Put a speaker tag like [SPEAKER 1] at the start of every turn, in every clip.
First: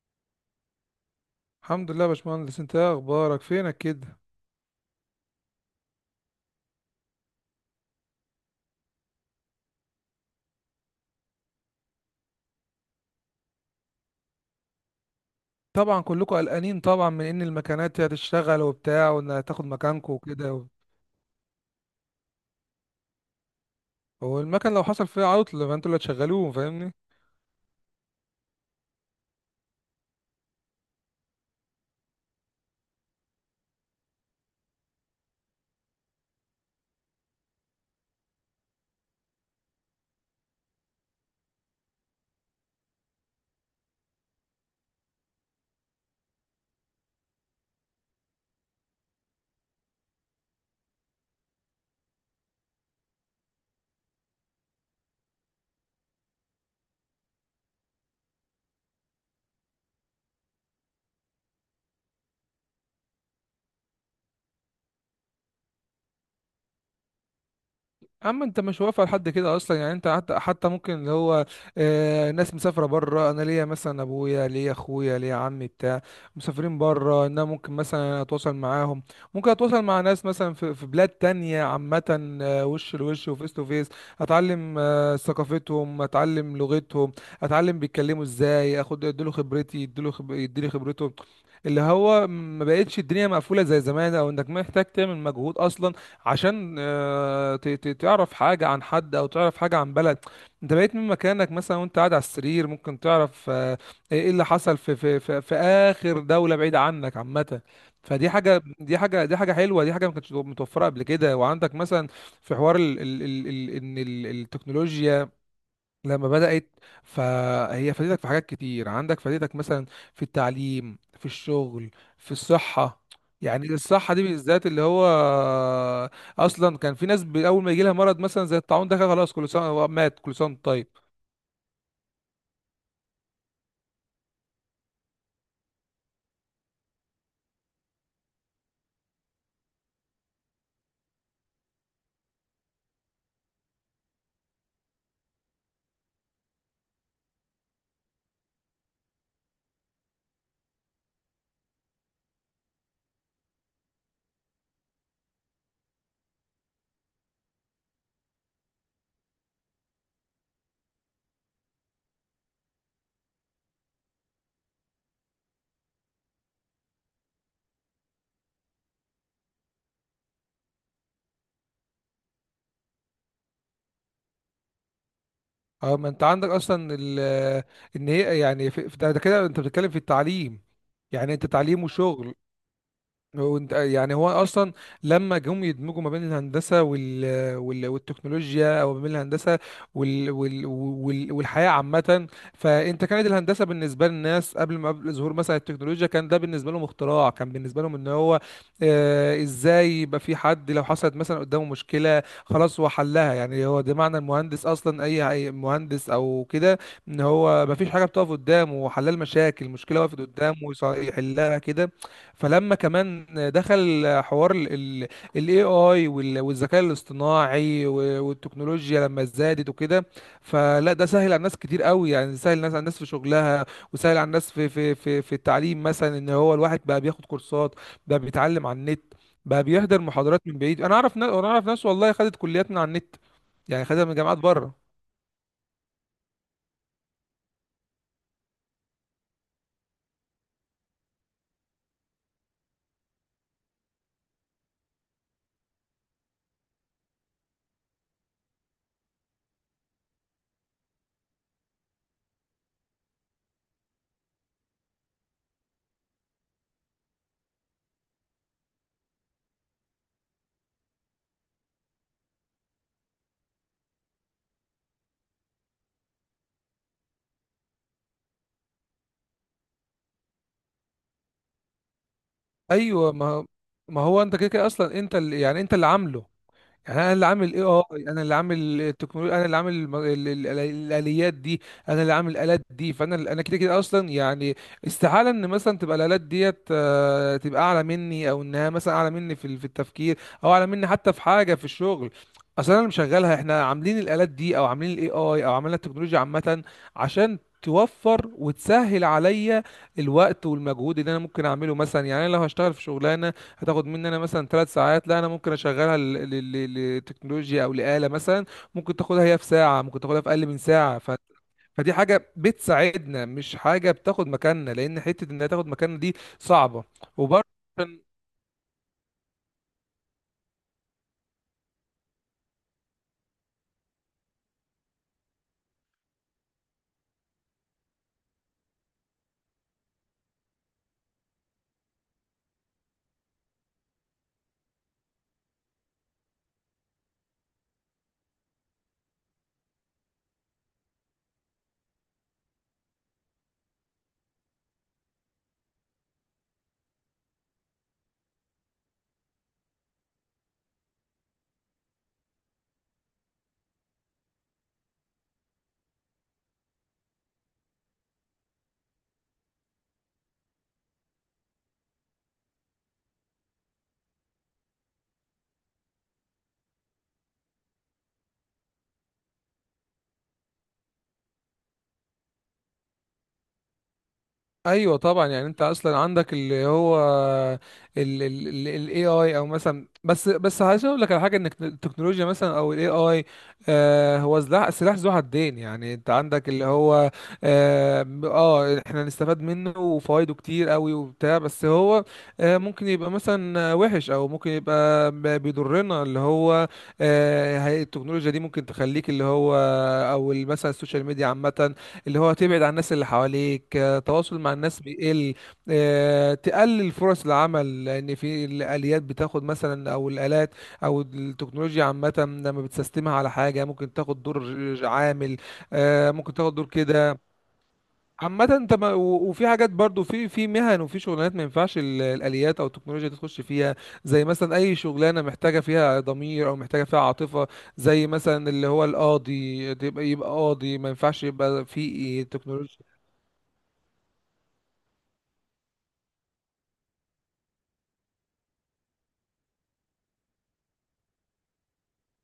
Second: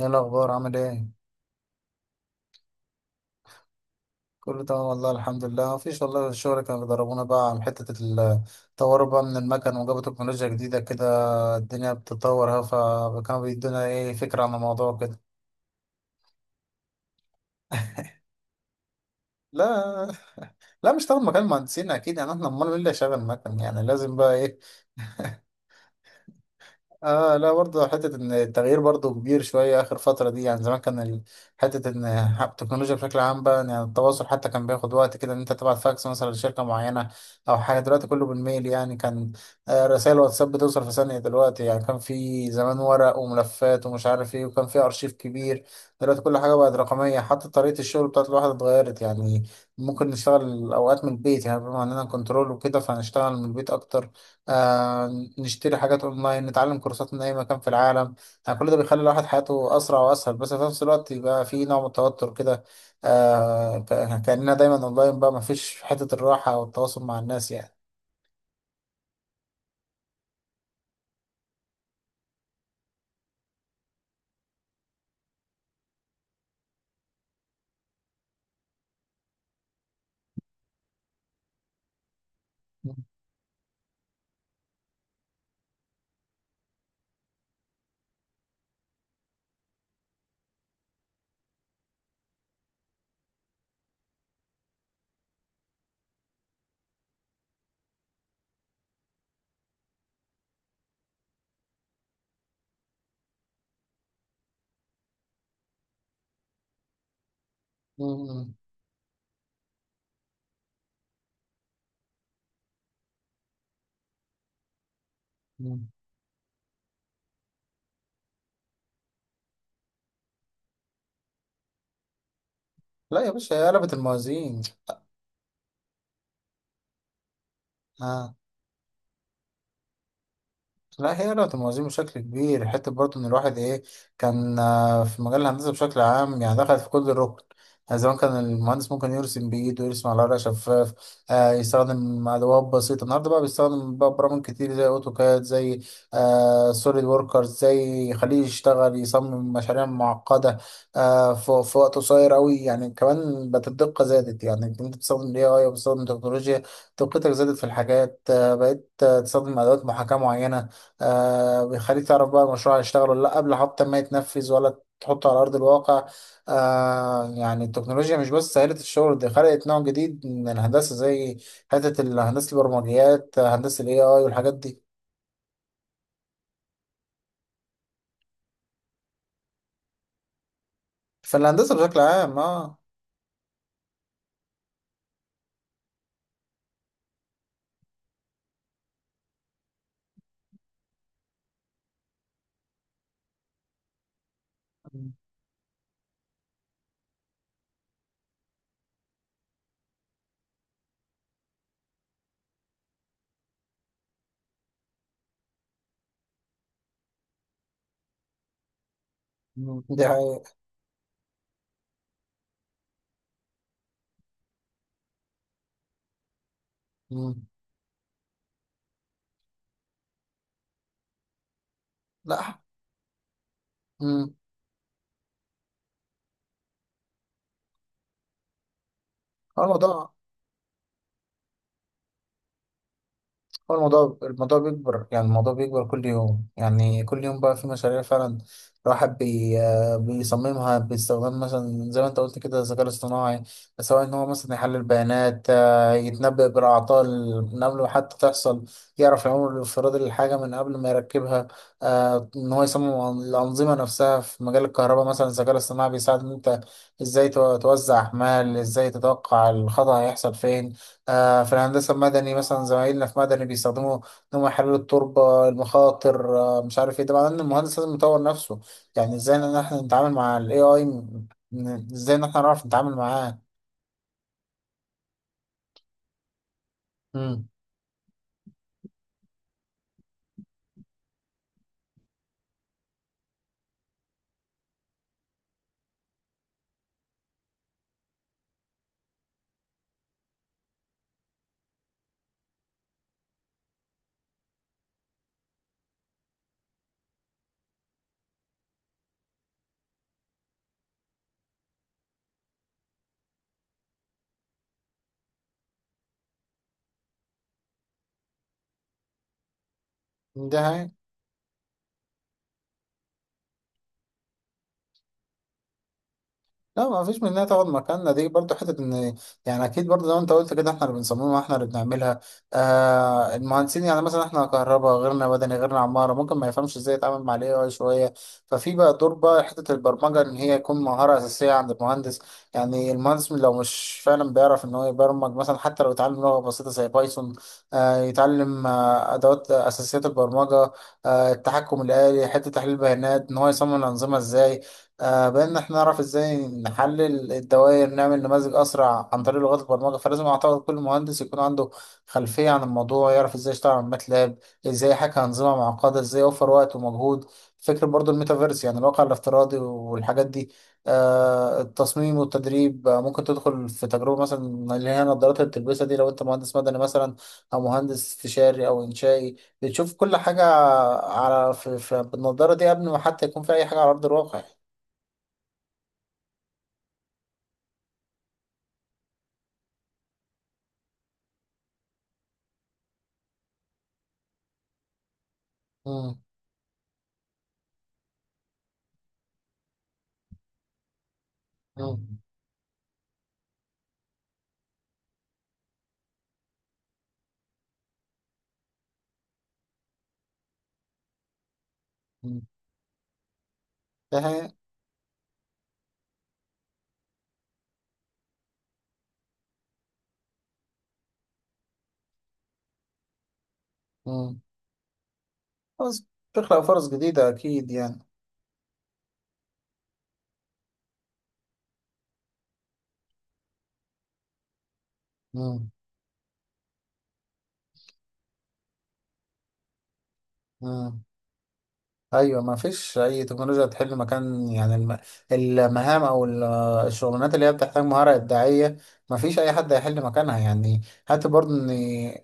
[SPEAKER 1] ايه الاخبار؟ عامل ايه؟
[SPEAKER 2] الحمد لله يا باشمهندس، انت ايه اخبارك؟ فينك كده؟
[SPEAKER 1] كله تمام والله. الحمد لله. مفيش والله، الشغل كانوا بيدربونا بقى على حته التطور بقى من المكن، وجابوا تكنولوجيا جديده كده. الدنيا بتتطور اهو. فكانوا بيدونا ايه فكره عن الموضوع كده.
[SPEAKER 2] طبعا كلكم قلقانين طبعا من ان المكانات هتشتغل وبتاع وانها هتاخد
[SPEAKER 1] لا.
[SPEAKER 2] مكانكم وكده.
[SPEAKER 1] لا مش طبعا، مكان مهندسين اكيد يعني، احنا امال مين اللي شغال مكن؟ يعني لازم بقى
[SPEAKER 2] هو
[SPEAKER 1] ايه.
[SPEAKER 2] المكن لو حصل فيها عطل فانتوا اللي هتشغلوه، فاهمني؟
[SPEAKER 1] اه لا برضه حتة ان التغيير برضه كبير شوية اخر فترة دي. يعني زمان كان حتة ان التكنولوجيا بشكل عام بقى، يعني التواصل حتى كان بياخد وقت كده، ان انت تبعت فاكس مثلا لشركة معينة او حاجة. دلوقتي كله بالميل يعني، كان رسائل واتساب بتوصل في ثانية دلوقتي. يعني كان في زمان ورق وملفات ومش عارف ايه، وكان في ارشيف كبير. دلوقتي كل حاجة بقت رقمية، حتى طريقة الشغل بتاعت الواحد اتغيرت يعني. ممكن نشتغل اوقات من البيت، يعني بما اننا كنترول وكده فهنشتغل من البيت اكتر. آه نشتري حاجات اونلاين، نتعلم كورسات من اي مكان في العالم. يعني كل ده بيخلي الواحد حياته اسرع واسهل، بس في نفس الوقت يبقى في نوع من التوتر كده. كأننا دايما اونلاين بقى، ما فيش حتة الراحة والتواصل مع الناس يعني.
[SPEAKER 2] اما انت مش واقف على حد كده اصلا، يعني انت حتى ممكن اللي هو ناس مسافره بره، انا ليا مثلا ابويا، ليا اخويا، ليا عمي بتاع مسافرين بره، ان انا ممكن مثلا اتواصل معاهم، ممكن اتواصل مع ناس مثلا في بلاد تانية عامه.
[SPEAKER 1] م-
[SPEAKER 2] وش لوش وفيس تو فيس، اتعلم ثقافتهم، اتعلم لغتهم، اتعلم بيتكلموا ازاي، اخد اديله خبرتي، يديني خبرته. اللي هو ما بقتش الدنيا مقفوله زي زمان، او انك محتاج تعمل مجهود اصلا عشان تعرف حاجة عن حد أو تعرف حاجة عن بلد. أنت بقيت من مكانك مثلا، وأنت قاعد على السرير ممكن تعرف إيه اللي حصل في آخر دولة بعيدة عنك عامة. فدي
[SPEAKER 1] م-
[SPEAKER 2] حاجة دي حاجة دي حاجة حلوة، دي حاجة ما كانتش متوفرة قبل كده، وعندك مثلا في حوار التكنولوجيا
[SPEAKER 1] م- م.
[SPEAKER 2] لما بدأت، فهي فادتك في حاجات كتير، عندك فادتك مثلا في التعليم، في الشغل، في الصحة.
[SPEAKER 1] لا يا باشا، هي
[SPEAKER 2] يعني
[SPEAKER 1] قلبت
[SPEAKER 2] الصحة دي
[SPEAKER 1] الموازين.
[SPEAKER 2] بالذات اللي هو أصلا كان في ناس أول ما يجي لها مرض
[SPEAKER 1] آه.
[SPEAKER 2] مثلا زي الطاعون ده كان خلاص، كل سنة هو مات، كل سنة وأنت طيب.
[SPEAKER 1] لا هي لو تموازين بشكل كبير، حتى برضه ان الواحد ايه، كان في مجال الهندسه بشكل عام يعني دخل في كل الركن. يعني زمان كان المهندس ممكن يرسم بايده، يرسم على ورقه شفاف، يستخدم ادوات بسيطه. النهارده بقى بيستخدم بقى برامج كتير زي اوتوكاد، زي سوليد وركرز، زي يخليه يشتغل يصمم مشاريع معقده في, وقت قصير قوي يعني. كمان بقت الدقه زادت يعني، انت بتستخدم الاي اي وبتستخدم تكنولوجيا، دقتك زادت في الحاجات. بقيت تستخدم ادوات محاكاه معينه، بيخليك تعرف بقى المشروع هيشتغل ولا لا قبل حتى ما يتنفذ ولا تحطه على أرض الواقع. يعني التكنولوجيا مش بس سهلت الشغل، دي خلقت نوع جديد من الهندسة، زي حتة الهندسة البرمجيات، هندسة ال AI والحاجات دي.
[SPEAKER 2] أه، ما أنت عندك أصلا إن هي يعني ده كده أنت بتتكلم في التعليم، يعني أنت
[SPEAKER 1] فالهندسة
[SPEAKER 2] تعليم
[SPEAKER 1] بشكل
[SPEAKER 2] وشغل.
[SPEAKER 1] عام اه.
[SPEAKER 2] يعني هو اصلا لما جم يدمجوا ما بين الهندسه والتكنولوجيا، او ما بين الهندسه والحياه عامه. فانت كانت الهندسه بالنسبه للناس قبل ما قبل ظهور مثلا التكنولوجيا كان ده بالنسبه لهم اختراع، كان بالنسبه لهم ان هو ازاي يبقى في حد لو حصلت مثلا قدامه مشكله خلاص هو حلها. يعني هو ده معنى المهندس اصلا، اي أي مهندس او كده، ان هو ما فيش حاجه بتقف قدامه، هو حلال مشاكل،
[SPEAKER 1] مم.
[SPEAKER 2] مشكله
[SPEAKER 1] دي
[SPEAKER 2] وقفت
[SPEAKER 1] حقيقة.
[SPEAKER 2] قدامه يحلها كده. فلما كمان دخل حوار الاي اي والذكاء
[SPEAKER 1] مم.
[SPEAKER 2] الاصطناعي والتكنولوجيا لما زادت وكده، فلا ده سهل على الناس كتير قوي، يعني سهل
[SPEAKER 1] لا.
[SPEAKER 2] الناس على الناس في شغلها، وسهل على
[SPEAKER 1] مم.
[SPEAKER 2] الناس في التعليم مثلا، ان هو الواحد بقى بياخد كورسات، بقى بيتعلم على النت،
[SPEAKER 1] هو
[SPEAKER 2] بقى بيحضر
[SPEAKER 1] الموضوع،
[SPEAKER 2] محاضرات من بعيد. انا اعرف ناس والله خدت كليات من على النت،
[SPEAKER 1] هو
[SPEAKER 2] يعني خدها من
[SPEAKER 1] الموضوع
[SPEAKER 2] جامعات
[SPEAKER 1] الموضوع
[SPEAKER 2] بره.
[SPEAKER 1] بيكبر يعني، الموضوع بيكبر كل يوم. يعني كل يوم بقى في مشاريع فعلا الواحد بي آه، بيصممها باستخدام مثلا زي ما انت قلت كده الذكاء الاصطناعي. سواء ان هو مثلا يحلل بيانات، يتنبأ بالأعطال من قبل ما حتى تحصل، يعرف العمر الافتراضي للحاجة من قبل ما يركبها، ان هو يصمم الأنظمة نفسها. في مجال الكهرباء مثلا، الذكاء الاصطناعي بيساعد ان انت ازاي توزع أحمال، ازاي تتوقع الخطأ هيحصل فين. في الهندسة المدني مثلا زمايلنا في مدني بيستخدموا إن هم يحللوا التربة المخاطر، مش عارف إيه. طبعا إن المهندس لازم يطور نفسه، يعني إزاي إن إحنا نتعامل مع ال AI، إزاي إن إحنا نعرف نتعامل
[SPEAKER 2] ايوه،
[SPEAKER 1] معاه.
[SPEAKER 2] ما هو انت كده كده اصلا، انت اللي عامله. يعني انا اللي
[SPEAKER 1] مم.
[SPEAKER 2] عامل AI، انا اللي عامل التكنولوجيا، انا اللي عامل الاليات دي، انا اللي عامل الالات دي. فانا كده كده اصلا يعني استحاله ان مثلا تبقى الالات ديت تبقى اعلى مني، او انها مثلا اعلى مني في في التفكير، او اعلى مني حتى في حاجه في الشغل. اصلا انا اللي مشغلها، احنا عاملين الالات دي او عاملين الاي اي او عاملين التكنولوجيا عامه عشان توفر وتسهل عليا الوقت والمجهود اللي انا ممكن اعمله مثلا. يعني انا لو هشتغل في شغلانه هتاخد مني انا مثلا 3 ساعات، لا انا ممكن اشغلها لتكنولوجيا او لآلة مثلا، ممكن تاخدها هي في ساعة، ممكن تاخدها في اقل من
[SPEAKER 1] ده هي.
[SPEAKER 2] ساعة. فدي حاجة بتساعدنا، مش حاجة بتاخد مكاننا، لان حتة انها تاخد مكاننا دي صعبة،
[SPEAKER 1] لا، ما فيش منها
[SPEAKER 2] وبرضه
[SPEAKER 1] تاخد مكاننا دي برضو. حتة ان يعني اكيد برضو زي ما انت قلت كده احنا اللي بنصممها، احنا اللي بنعملها، المهندسين يعني. مثلا احنا كهرباء، غيرنا مدني، غيرنا عمارة ممكن ما يفهمش ازاي يتعامل مع الاي اي شوية. ففي بقى دور بقى حتة البرمجة، ان هي يكون مهارة اساسية عند المهندس. يعني المهندس لو مش فعلا بيعرف ان هو يبرمج مثلا، حتى لو يتعلم لغة بسيطة زي بايثون، يتعلم ادوات اساسيات البرمجة، التحكم الآلي، حتة تحليل البيانات، ان هو يصمم الانظمة ازاي، بان احنا نعرف ازاي نحلل الدوائر، نعمل نماذج اسرع عن طريق لغات البرمجه. فلازم اعتقد كل مهندس يكون عنده خلفيه عن الموضوع، يعرف ازاي يشتغل على ماتلاب، ازاي يحكي انظمه معقده، ازاي يوفر وقت ومجهود. فكره برضو الميتافيرس، يعني الواقع الافتراضي والحاجات دي، التصميم والتدريب. ممكن تدخل في تجربه مثلا، اللي هي النظارات اللي بتلبسها دي، لو انت مهندس مدني مثلا او مهندس استشاري او انشائي، بتشوف كل حاجه على في, في بالنظاره دي قبل ما حتى يكون في اي حاجه على ارض الواقع.
[SPEAKER 2] ايوه طبعا. يعني انت اصلا عندك اللي هو ال ال ال ال AI، او مثلا بس عايز اقول لك على حاجه، ان التكنولوجيا مثلا او ال AI هو سلاح ذو حدين. يعني انت
[SPEAKER 1] مم.
[SPEAKER 2] عندك اللي هو احنا نستفاد منه وفوائده كتير قوي وبتاع، بس هو
[SPEAKER 1] مم.
[SPEAKER 2] ممكن يبقى مثلا وحش، او ممكن يبقى بيضرنا. اللي هو التكنولوجيا دي ممكن تخليك اللي هو، او مثلا السوشيال ميديا عامه، اللي هو
[SPEAKER 1] مم.
[SPEAKER 2] تبعد عن الناس اللي حواليك،
[SPEAKER 1] ده
[SPEAKER 2] التواصل
[SPEAKER 1] هي-
[SPEAKER 2] مع الناس بيقل. تقلل فرص العمل، لان في الاليات بتاخد مثلا، او الالات او التكنولوجيا عامه لما بتسيستمها على حاجه ممكن تاخد دور
[SPEAKER 1] مم.
[SPEAKER 2] عامل،
[SPEAKER 1] فرص.
[SPEAKER 2] ممكن تاخد
[SPEAKER 1] تخلق
[SPEAKER 2] دور
[SPEAKER 1] فرص
[SPEAKER 2] كده.
[SPEAKER 1] جديدة أكيد يعني.
[SPEAKER 2] عامة انت ما و- وفي حاجات برضو في مهن، وفي شغلانات ما ينفعش الاليات او التكنولوجيا دي تخش فيها، زي مثلا اي شغلانه محتاجه
[SPEAKER 1] مم.
[SPEAKER 2] فيها ضمير او محتاجه فيها عاطفه، زي مثلا اللي هو القاضي. يبقى قاضي ما
[SPEAKER 1] مم.
[SPEAKER 2] ينفعش يبقى في
[SPEAKER 1] ايوه، ما
[SPEAKER 2] تكنولوجيا.
[SPEAKER 1] فيش اي تكنولوجيا تحل مكان يعني المهام او الشغلانات اللي هي بتحتاج مهاره ابداعيه، ما فيش اي حد هيحل مكانها يعني. حتى برضه ان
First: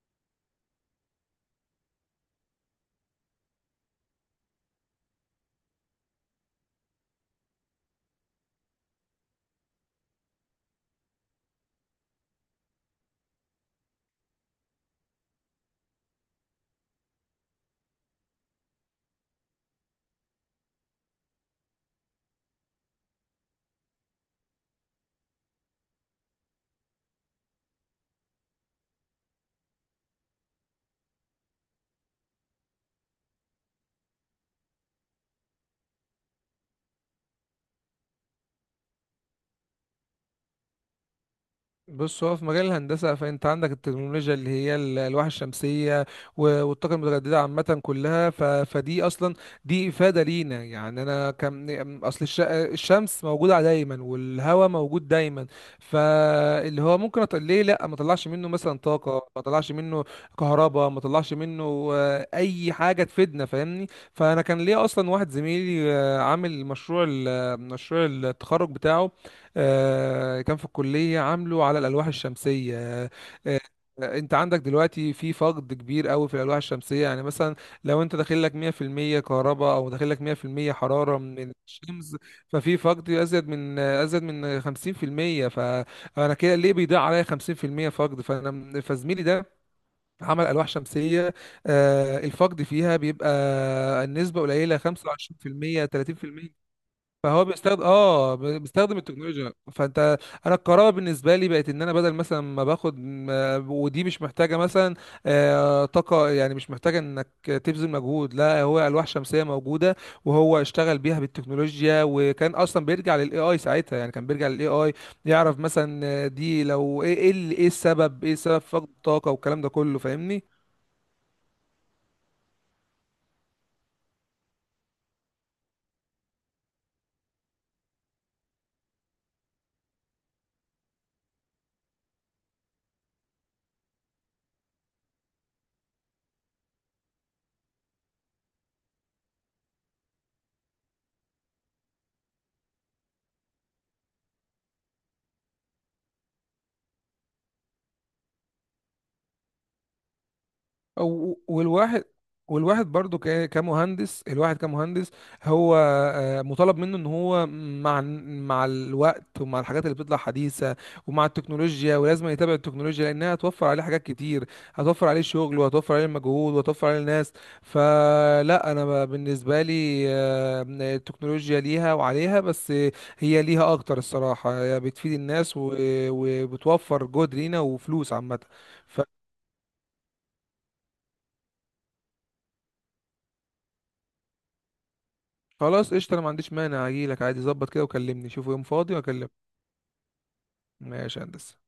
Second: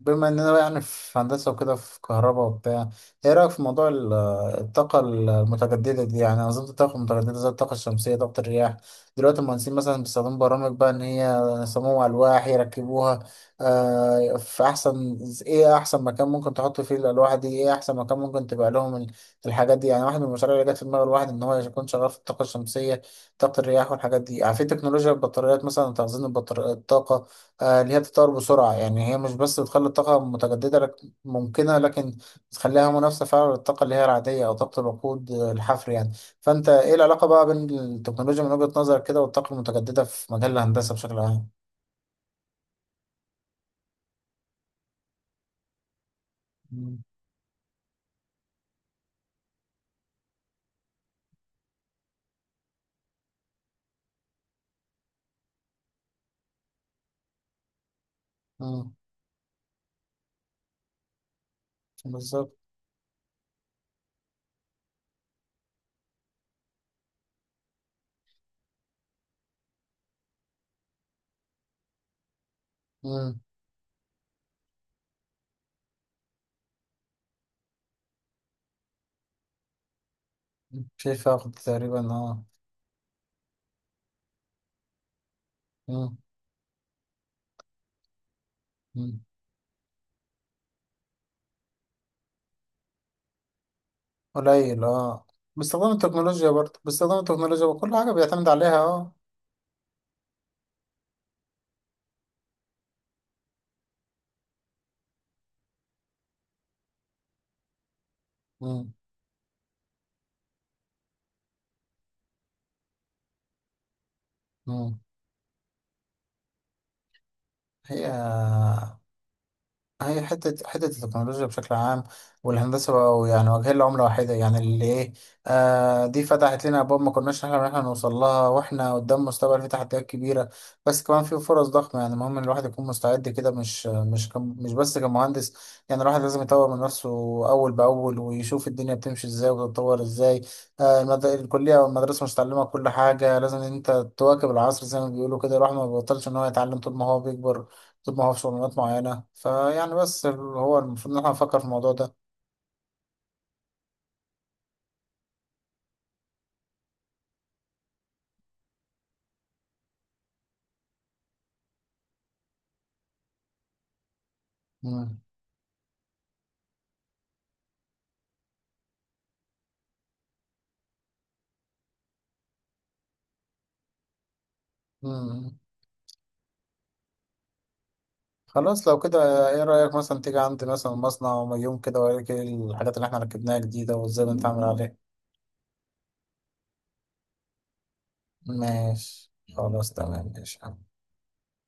[SPEAKER 1] بما اننا بقى يعني في هندسه وكده في كهرباء وبتاع، ايه رايك في موضوع الطاقه المتجدده دي، يعني انظمه الطاقه المتجدده زي الطاقه الشمسيه، طاقه الرياح؟ دلوقتي المهندسين مثلا بيستخدموا برامج بقى ان هي يصمموا الواح يركبوها، في احسن، ايه احسن مكان ممكن تحط فيه الالواح دي، ايه احسن مكان ممكن تبقى لهم الحاجات دي. يعني واحد من المشاريع اللي جت في دماغ الواحد ان هو يكون شغال في الطاقه الشمسيه، طاقه الرياح والحاجات دي. يعني في تكنولوجيا البطاريات مثلا، تخزين الطاقه، اللي هي بتتطور بسرعه. يعني هي مش بس بتخلي الطاقه متجدده لك ممكنه، لكن بتخليها منافسه فعلا للطاقه اللي هي العاديه او طاقه الوقود، الحفر يعني. فانت ايه العلاقه بقى بين التكنولوجيا من وجهه نظرك كده والطاقه المتجدده في مجال الهندسه بشكل عام؟
[SPEAKER 2] بص، هو في مجال الهندسة، فأنت عندك التكنولوجيا اللي هي الألواح الشمسية والطاقة
[SPEAKER 1] مم.
[SPEAKER 2] المتجددة عامة كلها. فدي أصلا دي إفادة لينا. يعني أنا أصل الشمس موجودة دايما، والهواء موجود دايما، فاللي هو ممكن ليه لأ ما طلعش منه مثلا
[SPEAKER 1] مم.
[SPEAKER 2] طاقة، ما طلعش منه كهرباء، ما طلعش منه
[SPEAKER 1] بالظبط.
[SPEAKER 2] أي حاجة تفيدنا، فاهمني؟ فأنا كان ليا أصلا واحد زميلي عامل مشروع مشروع التخرج بتاعه، كان في الكلية، عامله على الألواح الشمسية.
[SPEAKER 1] مم.
[SPEAKER 2] آه، انت عندك دلوقتي في فقد كبير قوي في الألواح الشمسية. يعني مثلا لو انت داخل لك 100% كهرباء او داخل لك 100% حرارة
[SPEAKER 1] شايف فقد
[SPEAKER 2] من
[SPEAKER 1] تقريبا
[SPEAKER 2] الشمس،
[SPEAKER 1] اه.
[SPEAKER 2] ففي فقد ازيد من 50%. فانا كده ليه بيضيع عليا 50% فقد؟
[SPEAKER 1] مم.
[SPEAKER 2] فزميلي ده عمل ألواح شمسية الفقد فيها بيبقى النسبة قليلة،
[SPEAKER 1] قليل اه.
[SPEAKER 2] 25%
[SPEAKER 1] باستخدام التكنولوجيا
[SPEAKER 2] 30%.
[SPEAKER 1] برضه، باستخدام
[SPEAKER 2] فهو
[SPEAKER 1] التكنولوجيا
[SPEAKER 2] بيستخدم
[SPEAKER 1] وكل حاجة بيعتمد عليها
[SPEAKER 2] بيستخدم
[SPEAKER 1] اه.
[SPEAKER 2] التكنولوجيا. فانت انا القراءه بالنسبه لي بقت ان انا بدل مثلا ما باخد ودي مش محتاجه مثلا طاقه، يعني مش محتاجه انك تبذل مجهود، لا هو
[SPEAKER 1] مم.
[SPEAKER 2] الواح شمسيه موجوده وهو اشتغل بيها بالتكنولوجيا، وكان اصلا بيرجع للاي اي ساعتها، يعني كان بيرجع للاي اي
[SPEAKER 1] مم.
[SPEAKER 2] يعرف مثلا دي لو ايه، إيه
[SPEAKER 1] هي،
[SPEAKER 2] السبب، سبب فقد الطاقه والكلام ده كله،
[SPEAKER 1] هي
[SPEAKER 2] فاهمني؟
[SPEAKER 1] حتة حتة التكنولوجيا بشكل عام والهندسة بقوا يعني واجهين لعملة واحدة، يعني اللي إيه، دي فتحت لنا أبواب ما كناش نحلم إن إحنا نوصل لها، وإحنا قدام مستقبل فيه تحديات كبيرة بس كمان في فرص ضخمة. يعني المهم إن الواحد يكون مستعد كده، مش بس كمهندس، يعني الواحد لازم يطور من نفسه أول بأول ويشوف الدنيا بتمشي إزاي وتتطور إزاي. الكلية أو المدرسة مش تعلمك كل حاجة، لازم إن أنت تواكب العصر زي ما بيقولوا كده. الواحد ما بيبطلش إن هو يتعلم طول ما هو بيكبر، بتطبع في شغلانات معينة فيعني. بس هو المفروض إن احنا
[SPEAKER 2] و-
[SPEAKER 1] نفكر في الموضوع
[SPEAKER 2] والواحد
[SPEAKER 1] ده.
[SPEAKER 2] والواحد برضو كمهندس، الواحد كمهندس هو مطالب منه ان هو مع الوقت ومع الحاجات اللي بتطلع حديثة ومع التكنولوجيا، ولازم يتابع التكنولوجيا لانها هتوفر عليه حاجات كتير، هتوفر
[SPEAKER 1] مم.
[SPEAKER 2] عليه شغل وهتوفر عليه مجهود وهتوفر عليه ناس. فلا انا بالنسبة لي التكنولوجيا ليها وعليها، بس هي ليها اكتر الصراحة، هي بتفيد الناس
[SPEAKER 1] مم.
[SPEAKER 2] وبتوفر جهد لينا وفلوس عامة.
[SPEAKER 1] خلاص لو كده ايه رأيك مثلا تيجي عندي مثلا مصنع وما يوم كده وأوريك إيه الحاجات اللي احنا ركبناها جديدة وازاي بنتعامل عليها؟
[SPEAKER 2] خلاص قشطة، انا ما عنديش مانع، اجيلك عادي، ظبط كده وكلمني، شوف يوم فاضي
[SPEAKER 1] ماشي.
[SPEAKER 2] واكلمك.
[SPEAKER 1] خلاص تمام، ماشي.
[SPEAKER 2] ماشي يا هندسة.